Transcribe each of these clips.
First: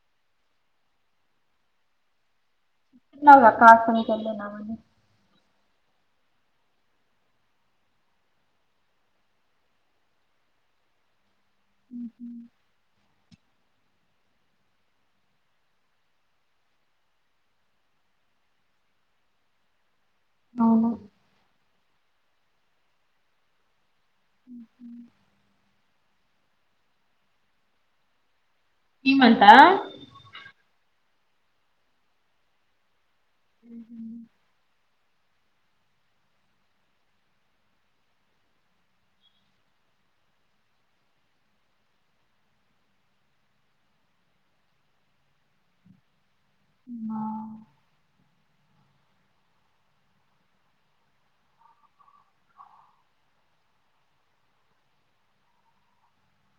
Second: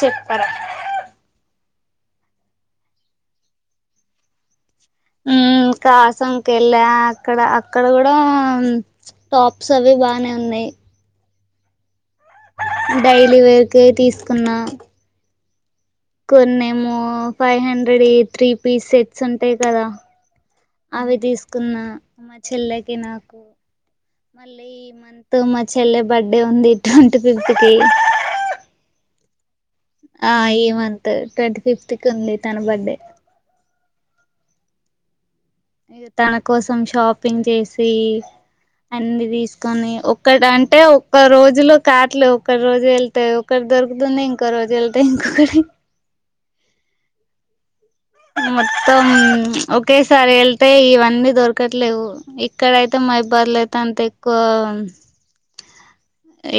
చెప్పరా న్నావ్ గా కాఫీ ఎల్లున్నాం అని ఉమ్ ఇంకా హసాం కెళ్ళ అక్కడ అక్కడ కూడా టాప్స్ అవి బానే ఉన్నాయి ఇ ఉమ్ హు డైలీ వేర్కె తీసుకున్నా కొన్నేమో ఫైవ్ హండ్రెడ్ వి త్రీ పీస్ సెట్స్ ఉంటాయి కదా అవును అవి తీసుకున్న మా చెల్లెకి నాకు మళ్ళీ ఈ మంత్ మా చెల్లె బర్త్డే ఉంది ట్వంట్ ఫిఫ్త్ కి ఈ మంతా ఆ ఈ మంత్ ట్వంట్ ఫిఫ్త్ కి ఉంది తన బర్త్డే ఉమ్ హు ఇగ తన కోసం షాపింగ్ చేసి అన్ని తీసుకొని ఒక్కటి అంటే ఒక్క రోజులో కాట్లు ఒక్క రోజే వెళ్తే ఒక దొరుకుతున్నాయి ఇంకో రోజు వెళ్తే ఇంకోకటి ఆ మొత్తం ఒకేసారి వెళ్తే ఇవన్నీ దొరకట్లేవు ఇక్కడయితే మైబర్లో అయితే అంత ఎక్కువ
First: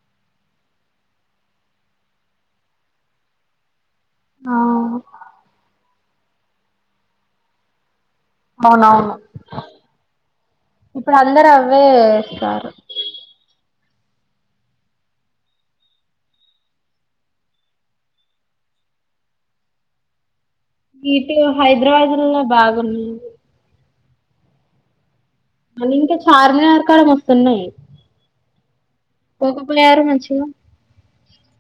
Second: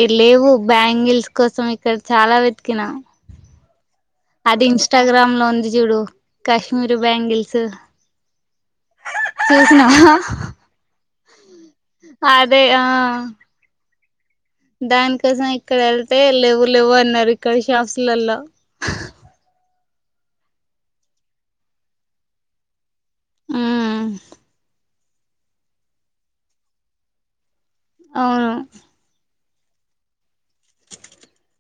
ఇడ లేవు బ్యాంగిల్స్ కోసం ఇక్కడ చాలా వెతికినా ఆ అది ఇన్స్టాగ్రామ్ లో ఉంది చూడు కాశ్మీరి బ్యాంగిల్స్ అవునవును చూసినావా ఇప్పుడు అందరు అవే అదే ఎస్తారు దాని కోసం ఇక్కడ వెళ్తే లేవు లేవు అన్నారు ఇక్కడ షాప్స్లలో ఇటు హైదరాబాద్ ల్లో బాగున్ ఆ ఆ మరి ఇంకా చార్మినార్ కాడ మస్తున్నాయి అవును పోకపోయారా మంచిగా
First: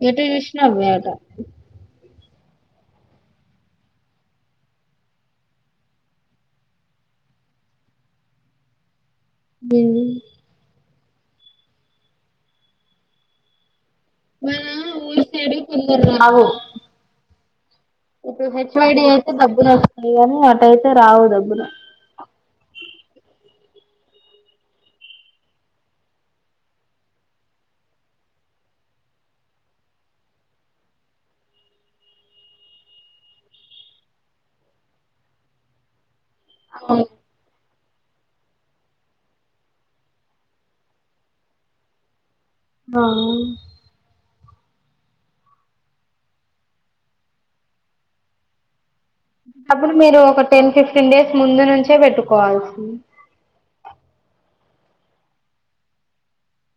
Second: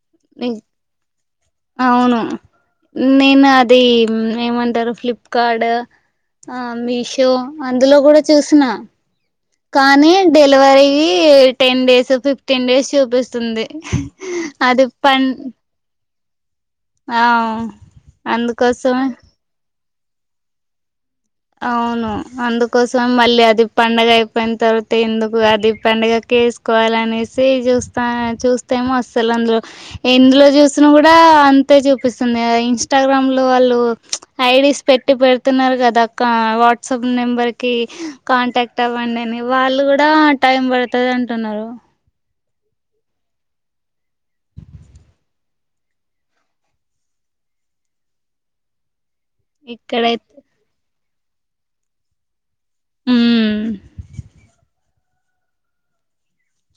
ఎటు చూసినా అవ్వే అట అవును నేను అది ఏమంటారు ఫ్లిప్కార్డ్ ఆ మీషో అందులో కూడా చూసిన కానీ delivery ten days fifteen days చూపిస్తుంది మన అది ఊరి పం సైడ్ కొందరు ఇప్పుడు హెచ్ వైడి అందుకోసమే అయితే డబ్బులో స్తాయి గాని అటయితే రావు డబ్బులు అవును అందుకోసం మళ్ళీ అది పండగ అయిపోయిన తర్వాత ఎందుకు అది పండగకి వేసుకోవాలి అనేసి చూస్తా చూస్తే ఎమో అసలు అందులో ఎందులో చూసిన కూడా అంతే చూపిస్తుంది ఇన్స్టాగ్రామ్ లో వాళ్ళు ఐడీ స్ పెట్టి పెడుతున్నారు కదా అక్క అవును వాట్సాప్ నెంబర్ కి కాంటాక్ట్ అవ్వండి అని వాళ్ళు కూడా టైం పడుతది అంటున్నారు ఆ అప్పుడు మీరు ఇక్కడైతే ఒక టెన్ ఫిఫ్టీన్ డేస్ ముందు నుంచే పెట్టుకోవాలి ఉ ఉమ్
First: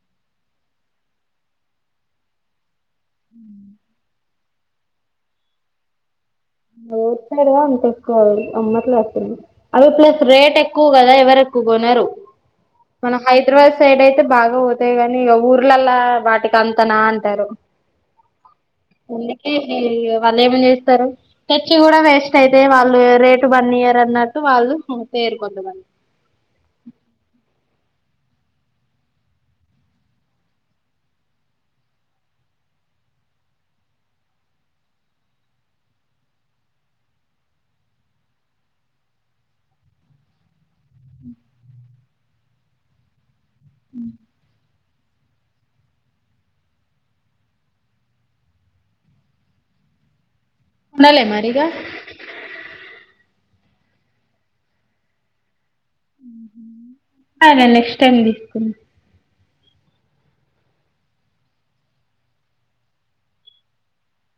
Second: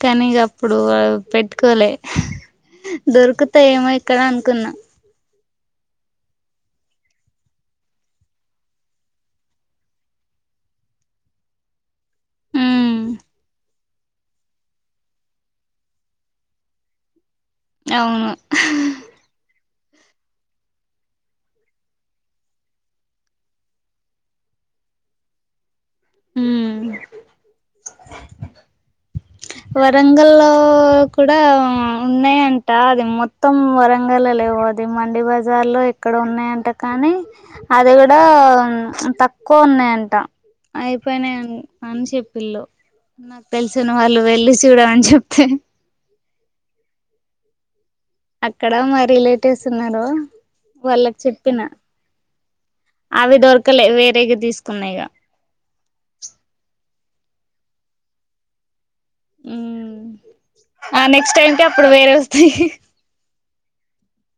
తను ఇగ అప్పుడు పెట్టుకోలే దొరుకుతా ఏమో ఇక్కడ అను కున్న ఇంగో ఎప్పుడే అంత ఎక్కువ అమ్మట్ల వస్తుంది అవి ప్లస్ రేట్ ఎక్కువ కదా ఎవరు ఎక్కువ కోనరు ఉ మనం హైదరాబాద్ సైడ్ అయితే బాగా పోతాయి గాని ఇగ ఊర్లలా వాటికి అంతనా అంటారు అవును హా ఈ ఇగ వాళ్ళు ఏం చేస్తరు తెచ్చి కూడా వేస్ట్ అయితే వాళ్ళు రేటు బన్ ఇయర్ అన్నట్టు వాళ్ళు తేరు కొంతమంది ఊ వరంగల్లో కూడా ఉన్నాయంట అది మొత్తం వరంగల్ లె ఇ వోది మండి బజార్ లో ఇక్కడ ఉన్నాయంట కానీ అది కూడా ప్చ్ తక్ తక్కువ ఉన్నాయంట అయిపోయినయి అని చెప్పిళు నాకు తెలిసిన వాళ్ళు వెళ్ళి చూడమని చెప్తే అక్కడ మా రిలేటివ్స్ ఉన్నారు వాళ్ళకి ఉండాలే చెప్పిన మరిగా అవి దొరకలే వేరేగా తీసుకున్నయిగా అదే నెక్స్ట్ టైం తీసుకున్నా ఊ ఆ నెక్స్ట్ టైంకి అప్పుడు వేరే వస్తాయి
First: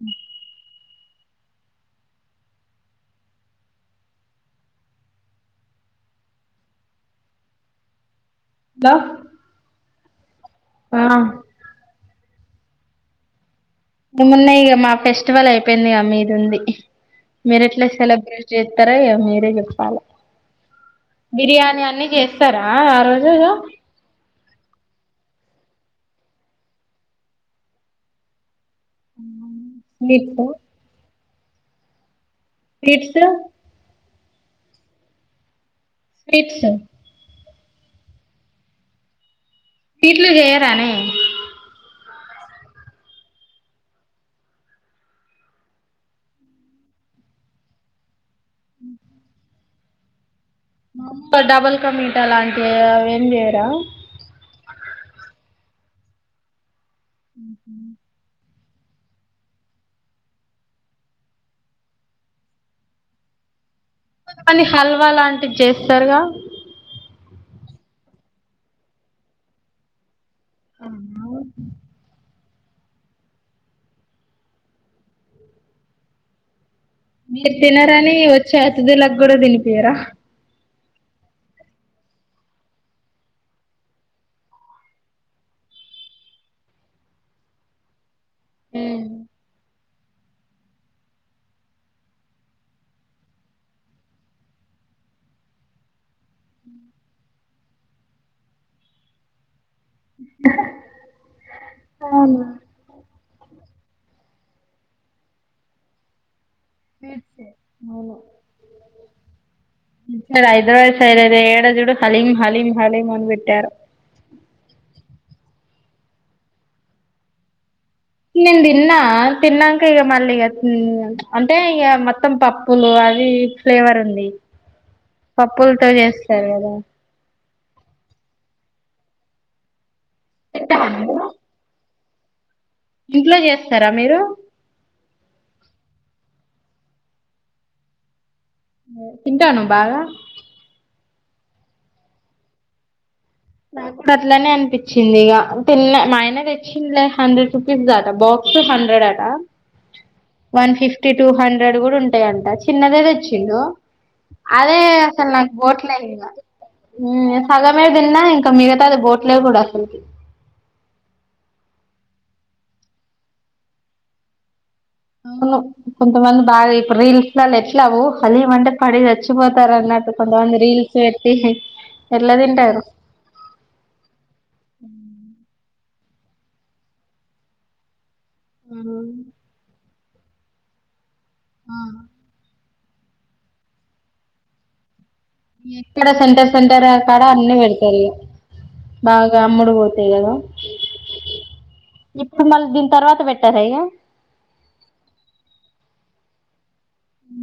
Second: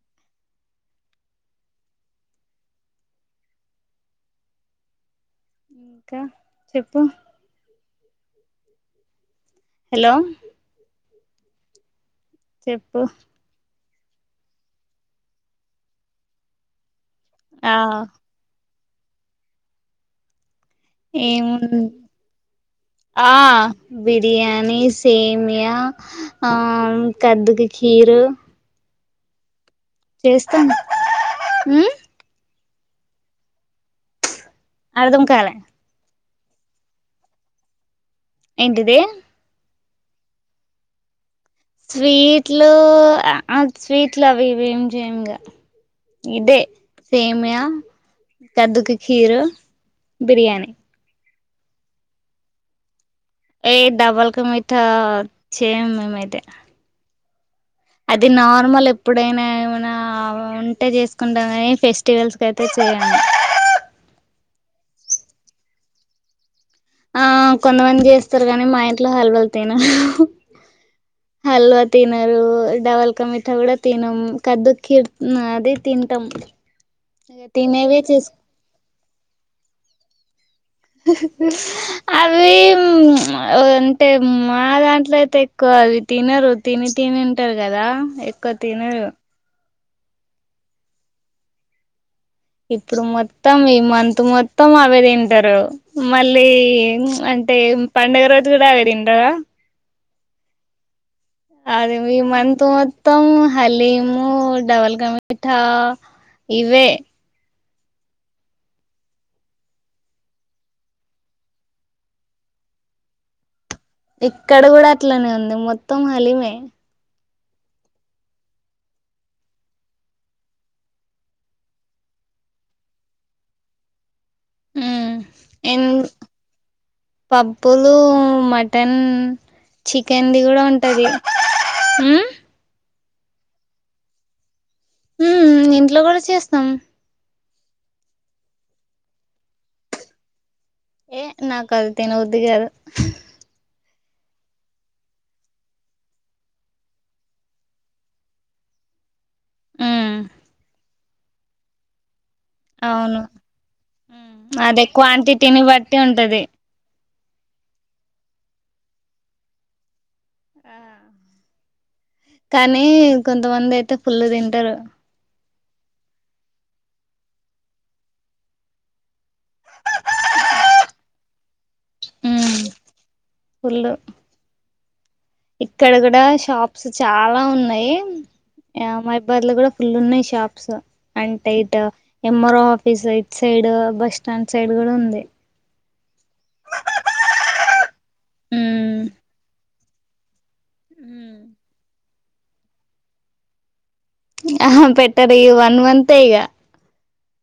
ఉ ఇంకా చెప్పు హల హలో ఆ చెప్పు ఏమున్నయ్ ఇక మా ఫెస్టివల్ అయిపోయింది ఇ మీది ఉంది మీరు ఆ ఎట్లా సెలబ్రేట్ చే తరో ఇగ మీరే చెప్పలె బిర్యానీ ఏముంది అన్ని చేస్తారా ఆ రోజుల లో ఆ బిర్యానీ సేమ్యా ఆ కదుది కీరు ఉ అవును చేస్తం ఊ ఎట్లా అర్దం కాలె స్వీట్స్ సొ ఏంటిదే వీట్లు చేయరానే స్వీట్లు అ ఆ స్వీట్లు అవి ఇవి ఏం చేయమిగ ఇదే సేమ్య, కదుకు కీరు, బిర్యానీ. గ డబల్ క మీటా లాంటివ ఏవో ఏ డబల్క మీఠా చేయమ్ మేమైతే ఊహు అది నార్మల్ ఎప్పుడైనా ఏమనా ఉంటే చేసుకుంటం గాని ఫెస్టివల్స్ కయితే చేయం కానీ హల్వా లాంటివి చేస్తారుగా ఆ కొంతమంది చేస్తారు కానీ మా ఇంట్లో హల్వాలు తినర్ హల్వా తినరు అది డవల్కా మిఠా కూడా తినం కదు కీర్ ఉ అది తింటం మీరు తినరని వచ్చే అతిథులకు కూడా తినిపియరా అవి అంటే మా దాంట్ల అయితే ఎక్కువ అవి తినరు తిని తినుంటరు కదా ఎక్కువ తినరు ఇప్పుడు మొత్తం ఈ మంత్ మొత్తం అవే తింటరు మళ్ళీ అంటే ఏం పండగ రోజు కూడా అవే తింటరా అదే ఈ అవును మంత్ మొ త్తం హలీము డబల్కా మిఠా ఇవే స్వీట్సే అవును హైదరాబాద్ సైడ్ అయితే ఏడజుడు హలీం హలీం హలీం అని పెట్టారు ఇక్కడ కూడా అట్లనే ఉంది మొత్తం హాలిమే నేను తిన్నా తిన్నాక ఇక మళ్ళీ ఇ అంటే ఇక మొత్తం పప్పులు అది ఫ్లేవర్ ఉంది మ్మ్ ఇన్ పప్పులతో చేస్తారు కదా పప్పులు మటన్ చికెన్ది కూడా ఉంటది హ్మ్మ్ ఇంట్లో చేస్తారా మీరు హమ్ ఇంట్లో కూడా చేస్తాం తింటవ నువ్వు బాగా హే నాకు అది తినబుద్ది కాదు అట్లనే అనిపించింది ఇక తిన్న మా ఆయన తెచ్చిండు హండ్రెడ్ రూపీస్ ఆట బాక్సెకు హండ్రెడ్ ఆట మ్మ్ వన్ ఫిఫ్టీ టూ హండ్రెడ్ కూడా ఉంట ఉంటాయి ఆట చిన్నదే అవును తెచ్చిండు అదే అసలు నాకు క్వాంటిటీని బట్టి పొవట్లేదు ఇంక ఉంటది హమ్ సగమే తిన్నా ఇంక మిగతాది పోవట్లే కూడా అసలు కానీ కొంతమంది అయితే ఫుల్ తింటారు అవును కొంతమంది బాగా ఇప్పుడు రీల్స్ల ఎట్లావు హలీమంటే పడి చచ్చిపోతారు అన్నట్టు దాని రీల్స్ పెట్టి హైప్ ఎట్లా మ్మ్ తింటారో ఫుల్ ఇక్కడ కూడా షాప్స్ చాలా ఉన్నాయి మయిబాద్ లో కూడా ఫుల్ ఉన్నాయి షాప్స్ అంటే ఇట్ నంబర్ అఫ్ ఈ site side bus stand side కూడా ఉంది ఎక్కడ సెంటర్ సెంటర్ అక్కడ అన్ని పెడతారు ఇ బాగా అమ్ముడు పోతు ఎవరు హ్మ్మ్ ఇప్పుడు మళ్ళీ దీని తర్వాత పెట్టార ఇగ ఆహా పెట్టర్ ఈ వన్ మంతే ఇగా హ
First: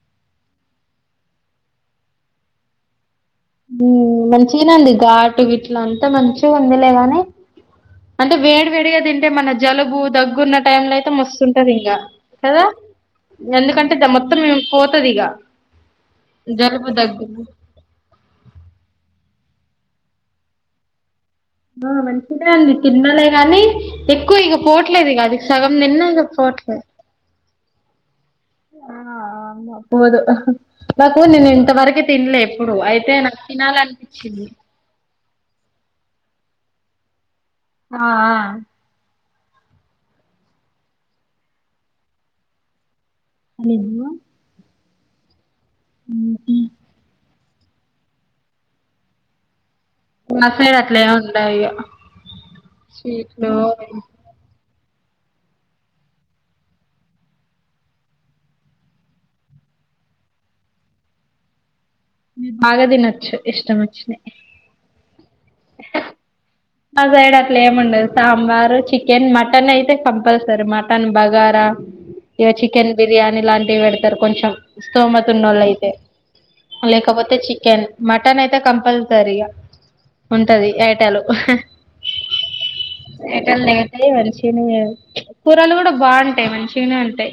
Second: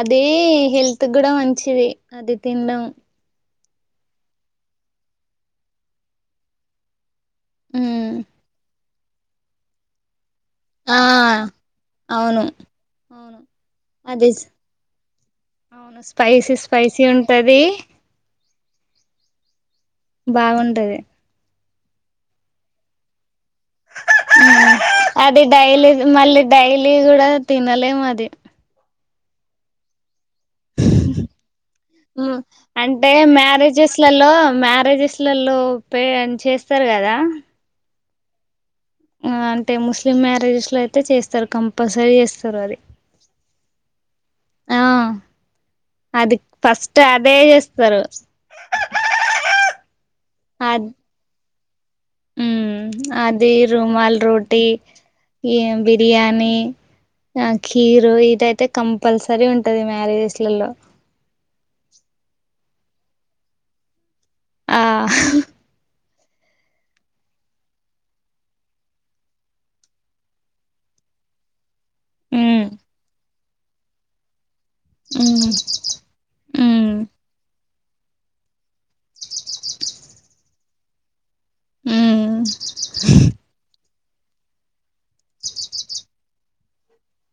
అదీ హెల్త్ కూడా మంచిది అది తినడం మంచిగానే ఉంది ఘాటు గిట్ల అంత మంచి ఉందిలేగాని ఉమ్ అంటే వేడి వేడిగా తింటే మన జలుబు దగ్గు గున్న టైమ్ లో ఆ అయితే మస్తుంటది ఇంకా అవును కదా అవును ఎందుకంటే అది మొత్తం పోతది ఇక అవును స్పైసీ స్పైసీ ఉంటది బాగుంటది ఆ మంచిగనే అనిపించింది తిన్న అది సగం డైలీ తిన్నా ఇక మళ్ళీ పోట్లేదు డైలీ కూడా తినలేము అది ఆ అమ్మ పోదాం నాకు నేను ఇంతవరకు ఉమ్ తినలే ఎప్పుడు అంటే అయితే నాకు తినాలనిపించింది ఇళ్లలో పే అని చేస్తారు కదా ఆహా ఆ అంటే ముస్లిం మ్యారేజెస్ లో అయితే చేస్తారు కంపల్సరీ చేస్తారు అది నిజమా ఆ అది ఫస్ట్ అదే చేస్తారు మా సైడ్ అట్లా ఆమ్ ఉండదు ఇగ హమ్ అదే స్వీట్లు రుమాల్ రోటీ ఏం బిర్యానీ ఆ కీరు ఇదైతే కంపల్సరీ ఉంటది మ్యారేజెస్లలో బాగదినచ్చు ఇష్ట మొచ్చినట్టు ఆ అ సైడ్ అట్లా ఏమిండదు సాంబార్ చికెన్ మటన్ అయితే కంపల్సరీ మటన్ బగారా ఇకో ఉమ్ చికెన్ బిర్యానీ లాంటివి పెడతారు కొంచెం స్థోమత ఉమ్ ఉన్న వాళ్ళ అయితే ఉమ్ లేకపోతే చి చికెన్ మటన్ అయితే కంపల్సరీ ఇగ ఉంటంది ఐటలు ఉమ్ ఎ అ మనిషిన కూరలు కూడా బాగుంటాయి మంచిగానే ఉంటాయి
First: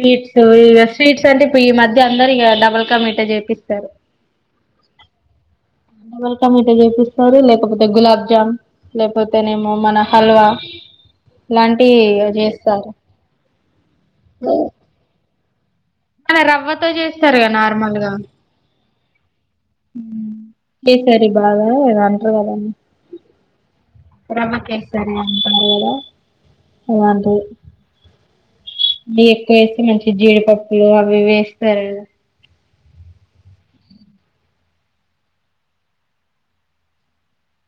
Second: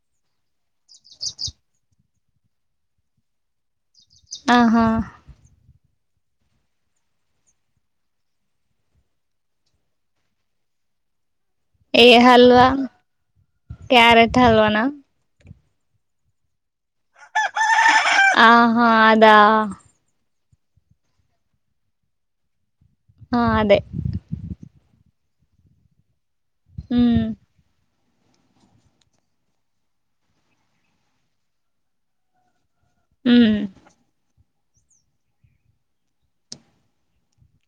ఉ స్వీట్స్ ఇక స్వీట్స్ అంటే ఇప్పుడు ఈ మధ్య అందరు ఇక డబల్కా మీట చేపిస్తారు ఆహా అవల్క మీ చేపిస్తారు లేకపోతే గులాబ్ జామ్న్ లేకపోతేనేమో మన హల్వా ఇలాంటి ఏ హల్వా చేస్తారు క్యారెట్ హల్వానా అలా రవ్వతో చేస్తారు కదా నార్మల్ గా ఆహా అదా ఏ సర బాగాా అంటారుద ఆ అదే సరంటద ఉమ్ అంట బ ఎక్కువ వేసి మంచి జీడిపప్పు అభ వేస్త ఉమ్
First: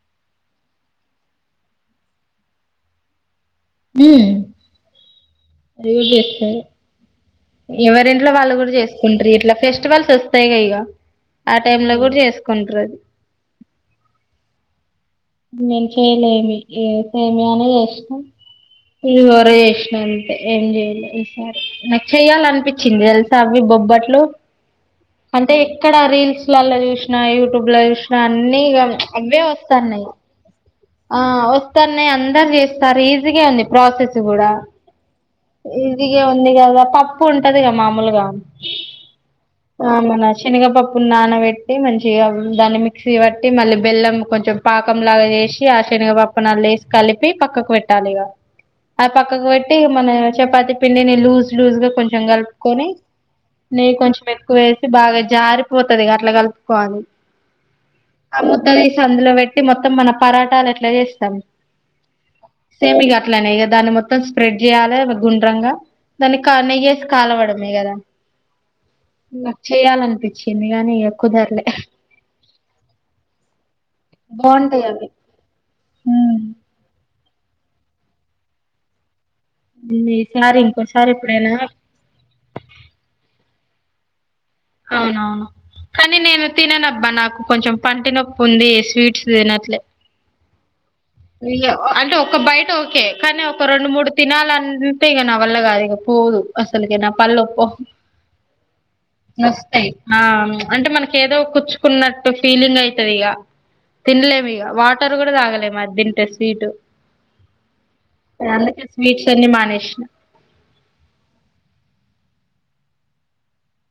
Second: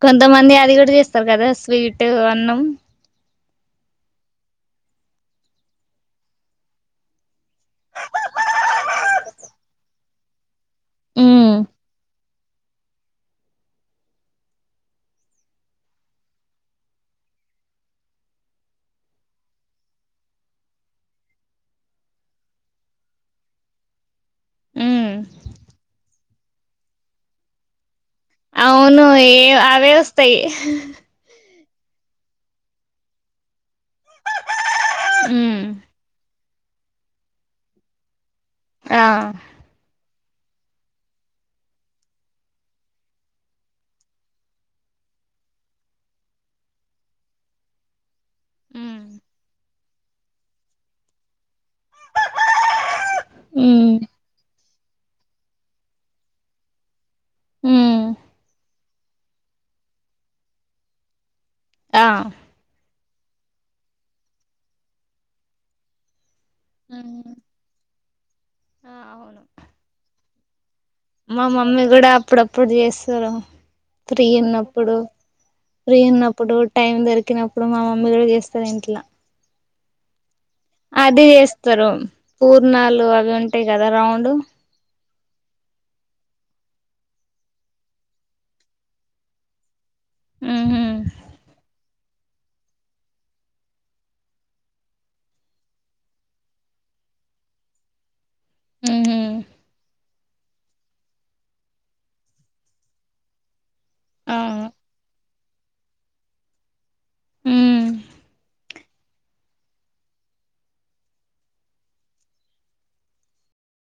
కొంతమంది అది కూడా చేస్తారు కదా స్వీట్ అన్నం అదిస్త ఎవరి ఇంట్లో వాళ్ళు కూడా చేసుకుంటారు ఇట్లా ఫెస్టివల్స్ వస్తాయి ఇక ఉమ్ ఆ టైమ్ లో కూడా చేసుకుంటారుది నేను చేయలేమి ఏతేమి అని చేస్తాం ఇది వర ఇష్ అంత ఏంజయలి ఈసారి నా చెయాలనిపించింది తెలుసా అవి బొబ్బట్లు ఉమ్ అంటే ఎక్కడ రీల్స్ చూసిన యూట్యూబ్ లో చూసిన అన్నీ అవును ఏ అవే అవే వస్తాన్నాయి వస్తాయి ఆ వ అందరు చేస్తారు ఈజీగా ఉంది ప్రాసెస్ కూడా ఉమ్ ఈజీగా ఉ ఉంది కదా పప్పు ఉంటది కద మామూలుగా ఆ శనగపప్పు నానబెట్టి మంచిగా దాన్ని మిక్సీ బట్టి మళ్ళీ బెల్లం కొంచెం పాకంలాగా వసి ఆశనిగా పపనల్ళ వసి కలిపి పక్కకు పెట్టాలి ఇ ఆ పక్కకు పెట్టి మన చపాతి పిండిని లూజ లూజ్ గా కొంచెం కలుపుకొని ఉమ్ నెయ్యి కొంచెం ఎక్కువ వే బాగా జారిపోతుంది అట్లా కలుపుకోవాలి హ్మ్ ఆ ముద్ద అందులో పెట్టి మొత్తం మన పరాటాలు ఎట్లా చేస్తాం ఆ సేమ్ ఇక అట్లనే ఇ దాన్ని మొత్తం స్ప్రెడ్ చేయాలి గుండ్రంగా దానికి నెయ్యేసి ఉమ్ కలవడమే కదా ఆ అవును నాకు చేయాలనిపించింది గానీ ఇగ మా కుదరలే మమ్మీ కూడా అప్పుడప్పుడు చేస్తారు ఫ్రీ బాగుంటాయి ఉన్నప్పుడు అవి ఫ్రీ ఉమ్, ఉన్నప్పుడు టైం దొరికినప్పుడు మా మమ్మీ కూడా చేస్తారు ఇంట్లో ఈసారి ఇంకోసారి అది ఎప్పుడైనా చేస్తారు పూర్ణాలు అవి ఉంటాయి కదా రౌండ్ అవునవును కానీ నేను తిననబ్బా. నాకు కొంచెం పంటి నొప్పు ఉంది స్వీట్స్ తినట్లే. మ్మ్ హ్మ్ అయ్యో అంటే ఒక బయిట్ ఓకే కానీ ఒక రెండు మూడు తినాలి అంటే ఇగా నా వల్ల కాదు. ఇగ పోదు అసల్ అందుగే నా పల్లోపావ్ అ నొస్తాయి. అవును అంటే మనక ఏదో కూర్చుకున్నట్టు ఫీలింగ్ అయితదిగా. తినలేము ఇగా అవును వాటర్ గూడా తాగలేము, అది తింటే స్వీటు. మ్మ్ మీర్ అందుకే స్వీట్ స్వీట్స్ అన్ని మానేస్నా